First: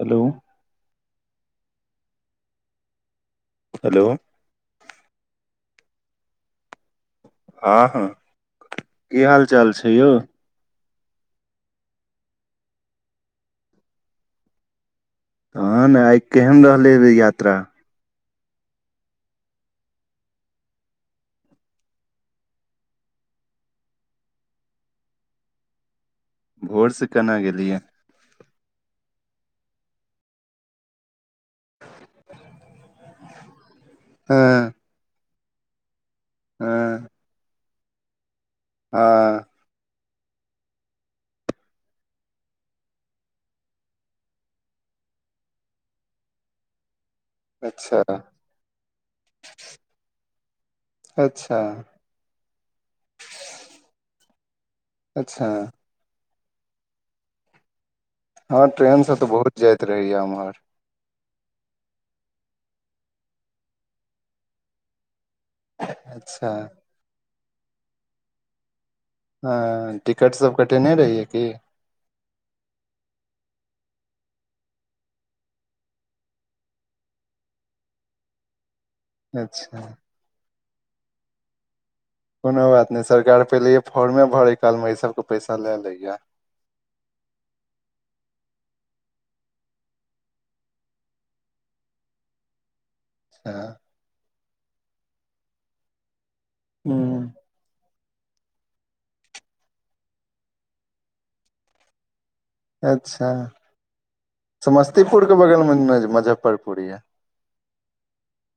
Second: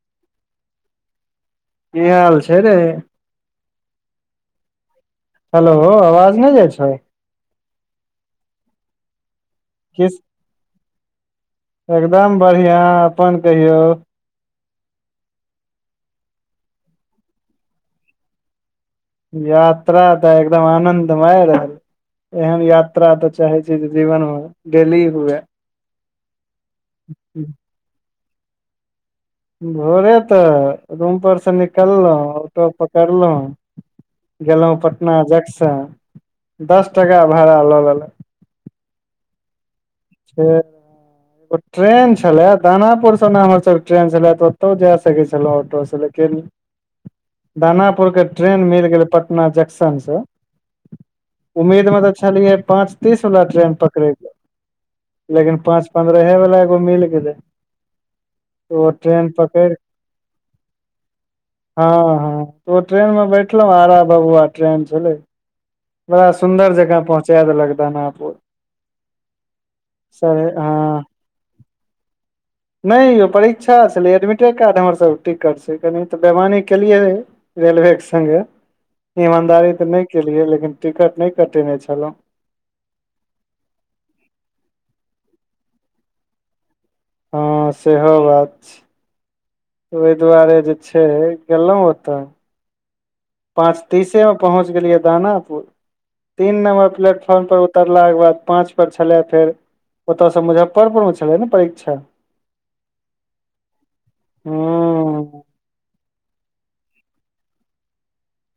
Hello कि हाल छै रे हेलो हेलो आवाज नहि जाय छौ हँ हँ की हाल चाल छै किस यौ एकदम बढ़िआँ अपन कहियौ तहन आय केहन रहलै यात्रा यात्रा तऽ एकदम आनंदमय रहल एहन यात्रा तऽ चाहै छी जे जीवन मे डेली हुए घोरसँ केना गेलियै भोरे तऽ रूम परसँ निकललहुँ ऑटो हँ पकड़लहुँ गेलहुँ पटना जंक्शन दस हँ टका भाड़ा लऽ लेलक हँ फेर ट्रेन छले दानापुर स ने हमरा सब ट्रेन छले तऽ ओतहु जाय सकै छलह ऑटो से अच्छा दानापुरके ट्रेन मिल गेलै पटना जंक्शनसँ अच्छा उम्मीद मे तऽ छलियै पाँच तीस वालला ट्रेन पकडै के अच्छा लेकिन पाँच पन्द्रहे वला एगो मिल गेलै हँ ओ ट्रेनसँ तऽ ट्रेन बहुत पकड़ जाइत रहैए एम्हर हँ हँ ओ ट्रेन मे बैठलौं आरा भबुआ ट्रेन छलै बड़ा अच्छा सुंन्दर जकाँ पहुँचा देलक दानापुर हँ टिकट सर सब कटेने हँ रहियै की [inaudible] नहि यौ परीक्षा छलै एडमिटे कार्ड हमर सब टिकट छै कनि तऽ बेैमानी केलियै रेलवे के सङ्गे ईमानदारी अच्छा तऽ नहि केलियै लेकिन टिकट नहि कटेने छलहुँ कोनो बात नहि सरकार पहिलैये फॉर्मे भरै कालमे एहि सबके पैसा लए लैये हँ सेहो बात छै ओहि दुआरे जे छै गेलहुँ ओतऽ हँ पाँच तीसे मे पहुँच गेलियै दानापुर तीन नंबर हूँ प्लेटफॉर्म पर उत तरलाके बाद पाँच पर छलै फेर ओतयसँ मुजफ्फरपुर मे छलै ने परीक्षा अच्छा समस्तीपुरके हूँ बगलमे ने मुजफ्फरपुर यऽ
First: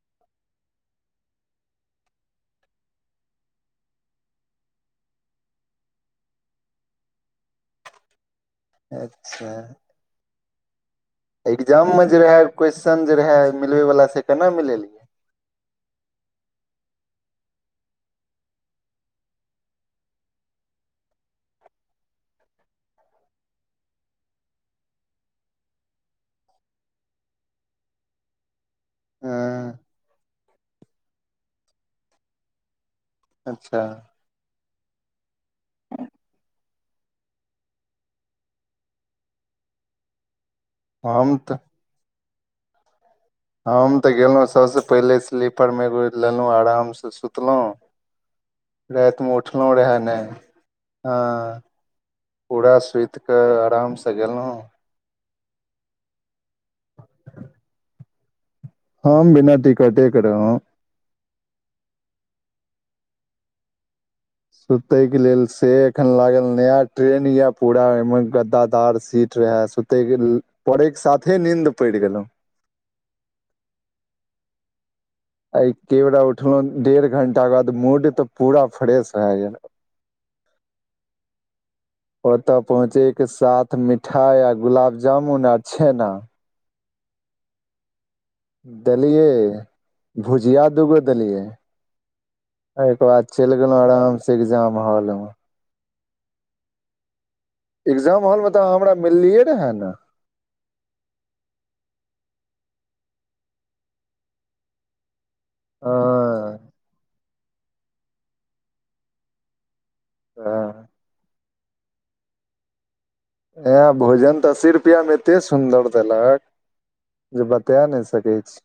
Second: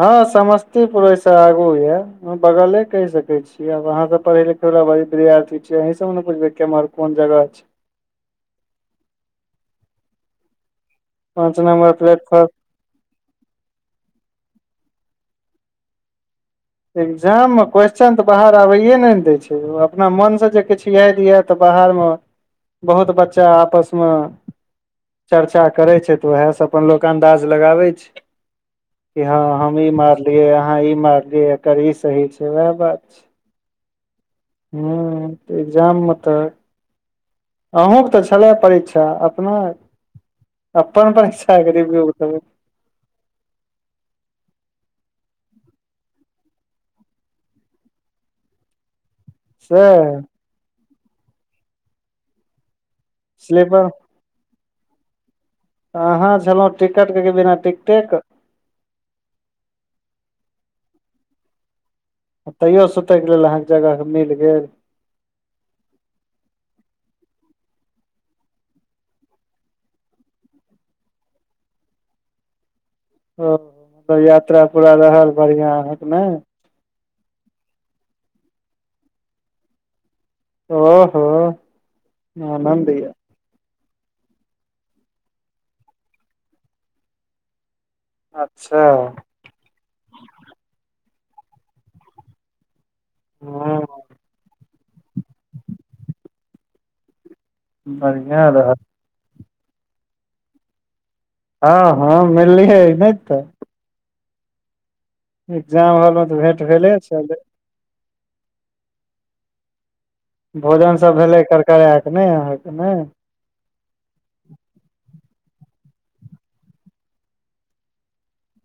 हँ समस्तीपुर से आगू ये बगले कहि सकैत छी छी आब अहाँ सब पढ़ै लिखैबला विद्यार्थि छी अहीं सब ने कहबै जे केम्हर कोन जगह छै अच्छा पाँच एग्जाम नम्बर मे जे रहै प्लेटफॉर्म क्वेेशस्चन जे रहै मिलबै वला से केना मिलेलियै एग्जाम मे क्वेेश्चन तऽ बाहर आबैए नहि ने दय छै अपना मन से जे किछु यादि ये तऽ बाहर मे बहुत बच्चा आपस मे चर्चा करै छै तऽ उएह से अपन लोक अन्दाज लगाबै छै कि हँ हम ई मारलियै अहाँ ई मारलियै एकर ई सही छै उएह बात छै अच्छा हूंम्म इग्जाम मे तऽ अहूँके तऽ छलै परीक्षा अपनो अपन हम तऽ परीक्षाके रिव्यू देबै हम तऽ गेलहुँ सबसे पहिले स्लीपर मे बेड लेलहुँ आराम से सुतलहुँ राति मे उठलौं रहे सैह नहि हँ पूरा सुति कऽ स्लीपर आराम से तऽ गेलौं अहाँ छलहुँ टिकटके की बिना टिकटेके हमँ बिना टिकटे के रहौं तैयो सुतय के लेल अहाँके जगह मिल गेल सुत तहि के लेल से एखन लागल नया ट्रेन ये पूरा ओइमे गद्दादार सीट रैहे सुत तइ पड़े के साथे नीन्द पड़ि गेलौं ओ तब यात्रा पूरा रहल आय बढ़िया एके अहाँके बेरा ने उठलहुँ डेढ़ घंटाके बाद मूड तऽ पूरा फ्रेश भए गेल ओहो ओतऽ आनन्द पहुँचे य के साथ मिठाइ आ गुलाब जामुन आ छेना अच्छा देलियै भुजिया दूगो देलियै ओइके बाद चलि गेलहुँ हँ आराम सँ एग्जाम हौल मऽ एग्जाम हॉल बढ़िया मे तऽ रहल अहाँ हमरा मिललियै रहे न हँ हँ मिललियै नहि तऽ एग्जाम हॉल मे तऽ भेट भेले छलै ह भोजन सब भेलै करकरायकेँ नहि अहाँके नहि एह भोजन तऽ अस्सी रुपैयामे एतेक सुन्दर देलक जे बता नहि सकै छी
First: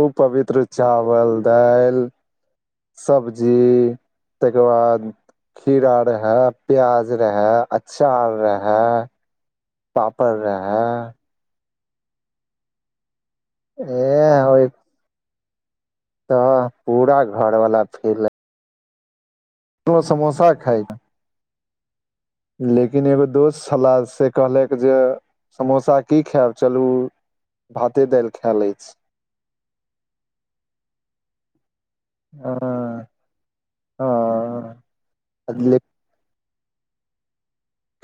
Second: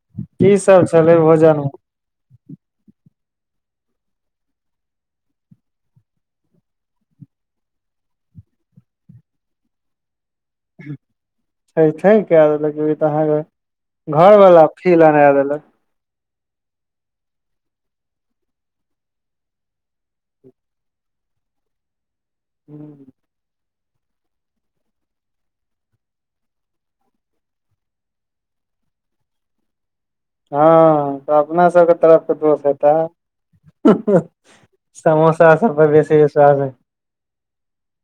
ओ की पवित्र सब छलै चावल भोजन दालि सब्जी ताहिके बाद खीरा रहै प्याज रहै अचार रहै पापड़ रहै थैय थैय कैय देलक ई तऽ अहाँक एह होय घरवला फील अना देलक तऽ पूरा घर वाला फिल उहो समोसा खाय यऽ लेकिन एगो दोस्त छला से कहलक जे समोसा की खायब चलू भाते दालि खाय लै छी [inaudible] हँ तऽ अपना सबके तरफ के हँ दोष हेता हँ समोसा सब ले बेसी विश्वास नइ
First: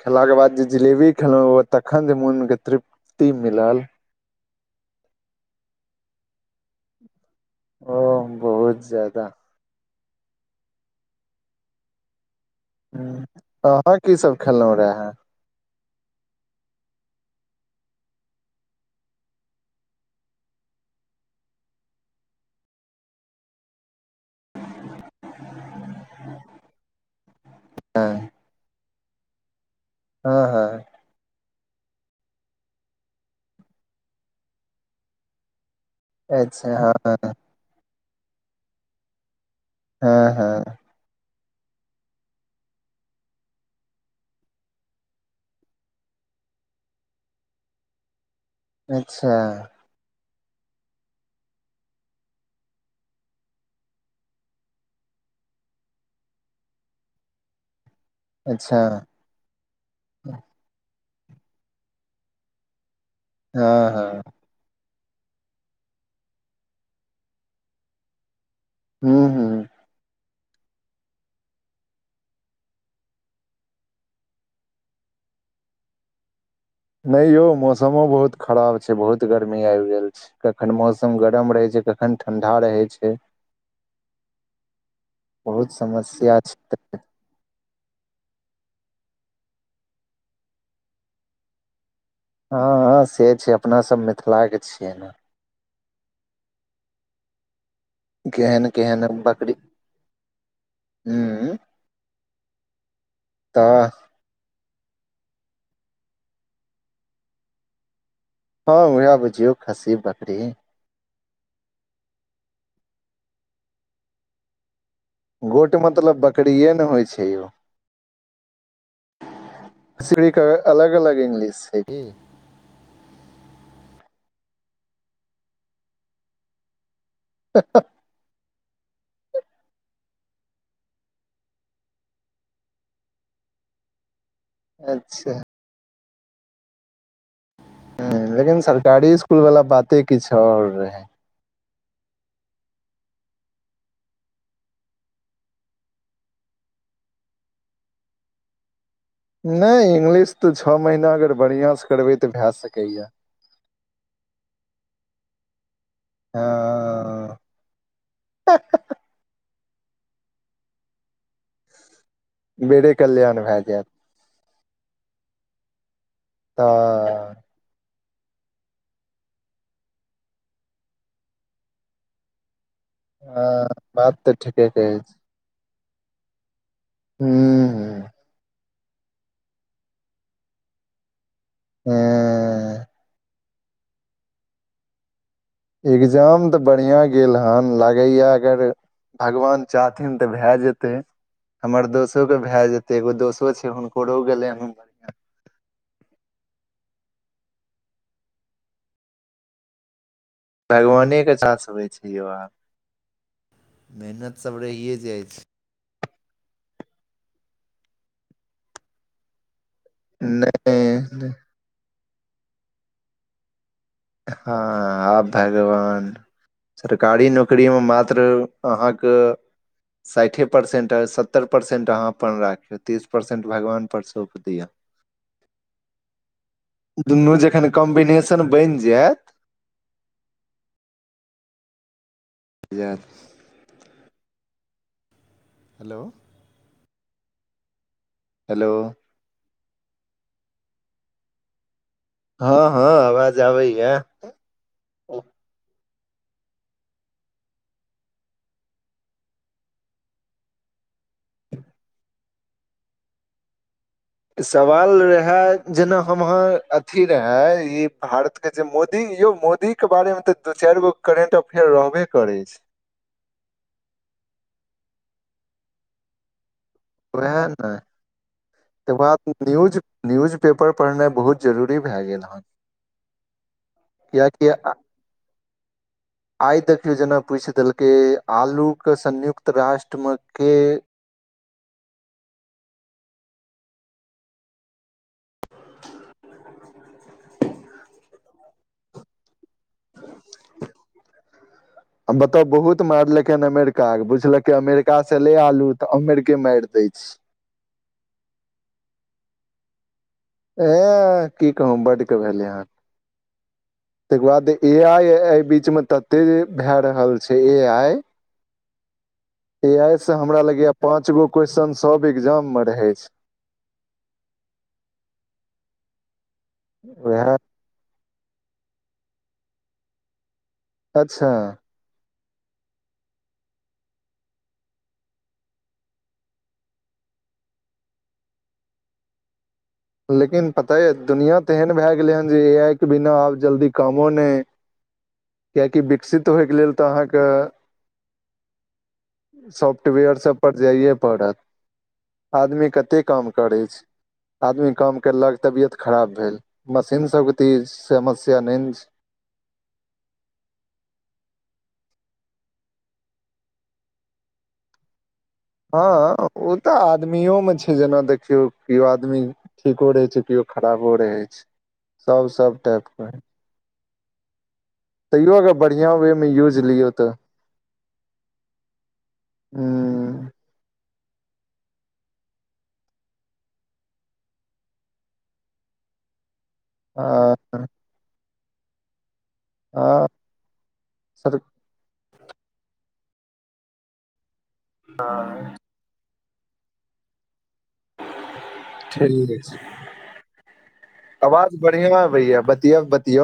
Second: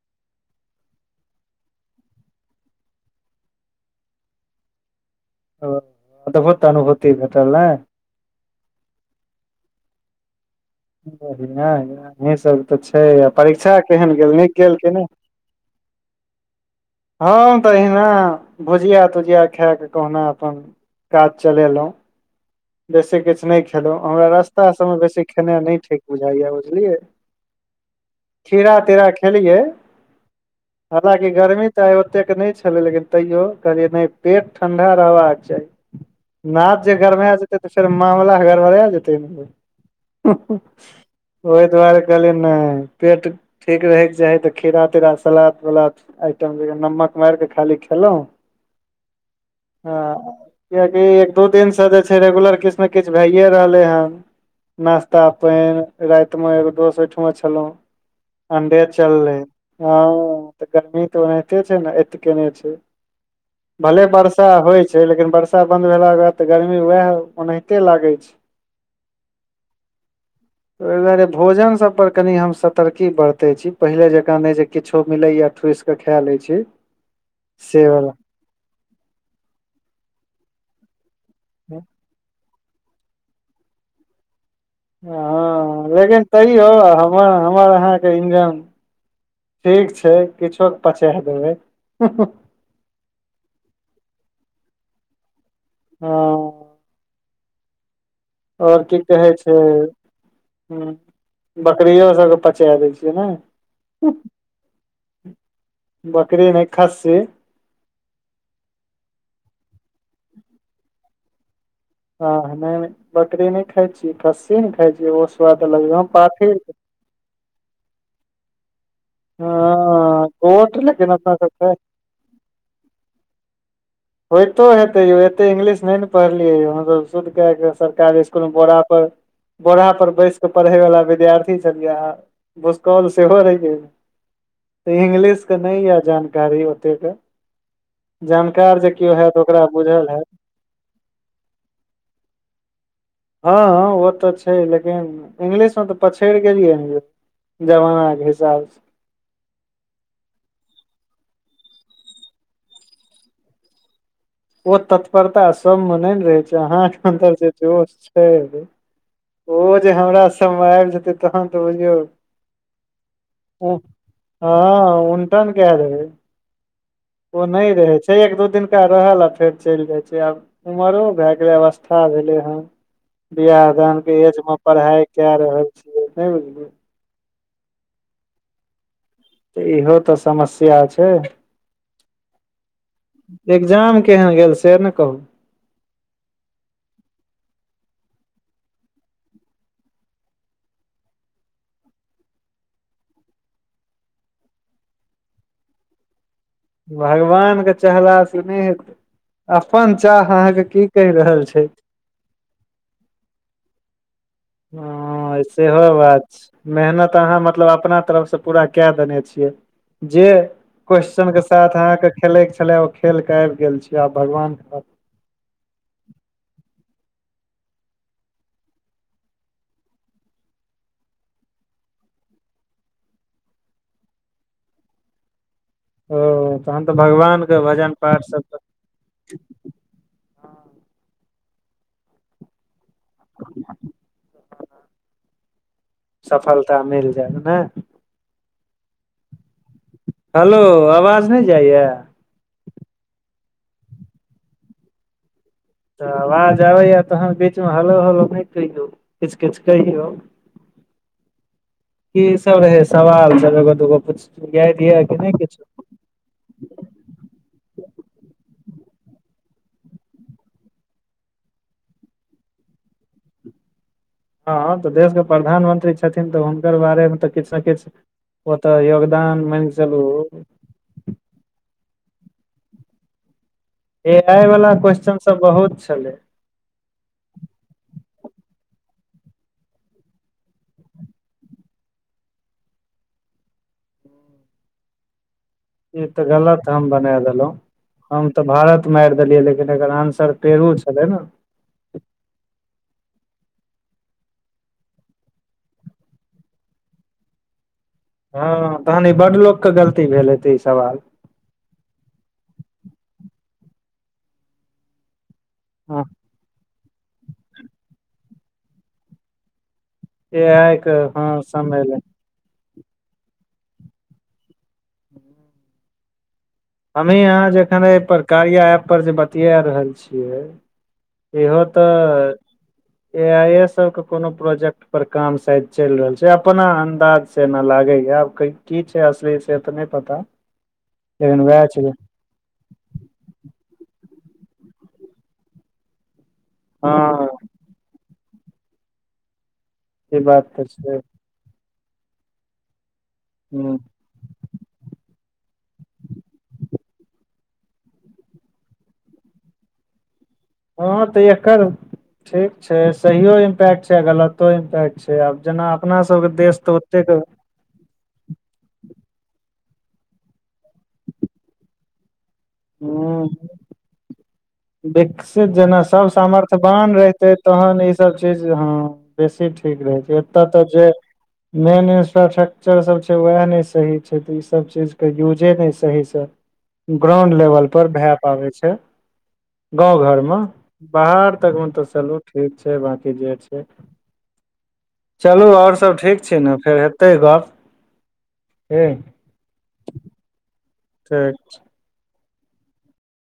खेलाके बाद जे जिलेबी खेलहुँ ओ तखन जे मोनके तृप्ति मिलल ओ अदभूत अनुभुति भेटल नय ओ बहुत ज्यदा बढ़िया य अहि सब तऽ छै आ परीक्षा अहाँ की केहन गेल सब नीक खेलहुँ गेल कि नहि रहे हँ तहिना भुजिया तुजिया खाए कऽ कहुना अपन काज चलेलहुँ बेसी किछ नहि खेलौ हमरा रास्ता सबमे बेसी खेनाइ नहि ठीक बुझाइ य बुझलियै हँ खीरा तीरा खेलियै हँ हँ हालकि गर्मी तऽ आइ ओतेक नहि छलै लेकिन तैयो कहलियै नहि पेट ठंडा रहबाक चाही अच्छा नाद हँ जे गरमैय जेतै तऽ फेर मामला गरबरेय जेतै न हँ हँ यै ओहि दुआरे कहलियै नहि पेट ठीक रहैके चाही तऽ खीरा तीरा सलाद उलाद आइटम जेना नमक मारि कऽ खाली खेलहुँ अच्छा हँ कियकि एक दू दिनसँ जे छै रेगुलर किछ ने किछ भैए रहले हन नाश्ता पाइन राइत म एगो दोस्त ओहिठमा छलहुँ अंडे अच्छा चललै हँ तऽ गर्मी तऽ ओनाहिते छै नऽ एत केने छै हँ भले हँ बर्षा होइ छै लेकिन बर्षा बन्द भेलाकेँ बाद तऽ गरमी वएह ओनाहिते लागै छै हूँ हूँ [inaudible] ओहि दुआरे भोजन सब पर कनी हम सतर्की बरते छी पहिले जकाँ नहि जे किछो मिलेया ठुस के खा लै छी नहि यौ से मौसमो वला बहुत खराब छै बहुत गर्मी आबि गेल छै कखन मौसम गरम रहै हँ छै कखन ठंडा रहै छै बहुत हँ लेकिन समस्या छै तैयो हमर हमर अहाँके इंजन ठीक छै किछु पचा देबै हँ हँ से छै अपनासभ मिथिलाके छियै ने हँ केहन आओर की केहन कहै छै बकरी ह बकरियो सबके पचा दै छियै ने त्ताअ बकरी नहि खास्सी हँ उएह बुझियौ खस्सी बकरी हँ नहि नय बकरी नहि खााय छी खस्सी ने खााय छी ओहो स्वाद गोट अग मतलब पा बकरिए होइ छै यौ हँ [unintelligible] गोट अलग लेकिन अलग अपना इंग्लिश सबके छै कि होइतो हेतै यौ एते इंगलिश नहि ने पढ़लियै य हमसभ शुद्ध क क सरकारी कोनो बोरा पर बोरा पर बैसके पढ़े वाल्ला विद्यार्थी छलियै भुसकॉल से हो रहै ये त अच्छा इंग्लिश के नहि यऽ जानकारी ओतेक के जानकार जे केओ श्री हैत स्कुल वला ओकरा बाते बुझल हैत किछु आओर रहे हँ हँ ओ तऽ छै लेकिन इंग्लिशमे तऽ पछड़ि गेलियै न यौ जमाना के हिसाब नहि इंग्लिश तऽ छो महीना अगर बढ़िआंसँ करबै तऽ भए सकैया ओ तत्परता सब में नहि ने रहे छै अहा के अतर हँ जोश छै ओ जे हमरा सबमे आबि जेतै तहन तऽ बुझियौ बेरे कल्याण भए जायत ह उटान के देबै तऽ ओ नहि रहै छै एक दू दिनका रहल आ फेर चलि जाइ छै आब उमरो भएके अवस्था भेलै हन बियाह हँ दान के बात तऽ एज मे ठीके कहै पढ़ाइ छी क रहल छियै नहि बुझलियै हू इहो तऽ समस्या छै ह एग्जाम केहन गेल से ने कहू एग्जाम तऽ बढ़िया गेल हन लागैया अगर भगवान चाहथिन तऽ भै जेतै हमर दोसो के भए जेते एगो दोसो छै हुनकरो गेलै ह भगवानके चहला से नहि हेतै अपन चाह अहाँके की कहि भगवानेके रहल छै साथ होइ मेहनत सब रहै जाइ हँ छै सेहो बात छै मेहनत अहाँ मतलब अपना तरफ से पूरा कै देने छियै जे नहि क्वेस्चनके साथ अहाँके खेलयके छलै ओ खेलके आबि गेल छी आ हँ भगवानके ब आब भगवान सरकारी नौकरीमे मात्र अहाँके साठि परसेंट आ सत्तर परसेंट अहाँ अपन राख तीस परसेंट भगवान पर सौप दिअ [inaudible] ओ तन तऽ दुनू भगवानके जखन भजन पाठ कॉम्बिनेशन सभ [inaudible] बनि जायत [unintelligible] [inaudible] हेलो सफलता मिल जाइत न हेलो हेलो आवाज नहि जाइए हँ हँ आवाज आबै या तऽ आवाज आबैया तहन बीचमे हलो हलो नहि कहियौ किछ किछ कहियौ [inaudible] की सब रहे सवाल सब एगो दूगो पुछ सवाल रहए जेना हम अहाँ अथी रहे ई भारत के जे मोदी यौ मोदी के बारे मे तऽ दू चार गो करेंट अफेयर रहबे करै छै हँ तऽ देश के प्रधानमंत्री छथिन तऽ हुनकर बारेमे तऽ किछ ने किछ ओतऽ तकर बाद योगदान मान क न्यूज चलू न्यूज पेपर पढ़नाइ बहुत जरूरी भै गेल हेन ए आइ वालला क्वेश्चन सब बहुत छलै आइ देखियौ जेना पूछि देलकै आलू के संयुक्त राष्ट्रमे के ई तऽ गलत हम बना देलहुं हम तऽ भारत मारि देलियै लेकिन एकर आंसर पेरू छलै ने हम बताउ बहुत मारलक हन अमेरिका के बुझलक अमेरिका से ले आलू तऽ अमेरिके मारि दै छी हँ तहन ई बड लोक के गलती भेलै ए की कहू बड के भेले हन [inaudible] त इ के बाद ए आइ बीच में हँ तते जे भए रहल छै ए आइ ए आई से हमरा ए लगेया आइ के पांच गो हँ क्वेश्चन समय ले सब एग्जाम में रहै छै [inaudible] हमही वएह यहाँ जखन कारिया ऐप पर जे बतिया रहल छियै अच्छा से [inaudible] इहो तऽ ऐ आइ सब के कोनो प्रोजेक्ट पर काम शायद चल रहल छै अपना अन्दाज जेना लागेया आब की छै असली से नाहि लेकिन पता ये दुनिया तेहन भै गेलै हन ए आई के बिना आब जल्दी कामो ने [inaudible] किया कि बिक विकसित होइके लेल तऽ अहाँके हँ सॉफ्टवेयर ई बात सभपर तऽ जाइए छै पड़त [inaudible] आदमी कते काम करै ह छै आदमी काम करलक तबियत खराब भेल मशीन सबके तऽ ई समस्या नहि ने छे हँ तऽ एकर ठीक छै सहियो इम्पैक्ट छै आ गलतो इम्पैक्ट छै आब जेना अपना हँ सबके ओ देश तऽ ओतेक ह आदमियो मे छै जेना देखियौ केओ आदमी ठीको रहैत छै केओ खराबो रहै छै सभ सभ टाइपके विकसित अगर जेना बढ़िया सब वे मे यूज लियौ सामर्थ्यवान तऽ रहतै तहन ईसभ चीज हँ बेसी ह ठीक रहै छै एतय तऽ जे मेन इंफ्रास्ट्रक्चर सब छै वएह ने सही छै ते इ सब चीज के यूजे ने सही स ग्राउंड हँ लेवल पर भै पावै छै गाँंव हँ घर मे बाहर सर तकमे तऽ चलू ठीक छै बकी जे छै [inaudible] चलू और सब ठीक छै ने फेर हेतै गप। [unintelligible] ठीक आवाज बढ़ियाॅं आबैया, बतियाएब तॅं बतियौ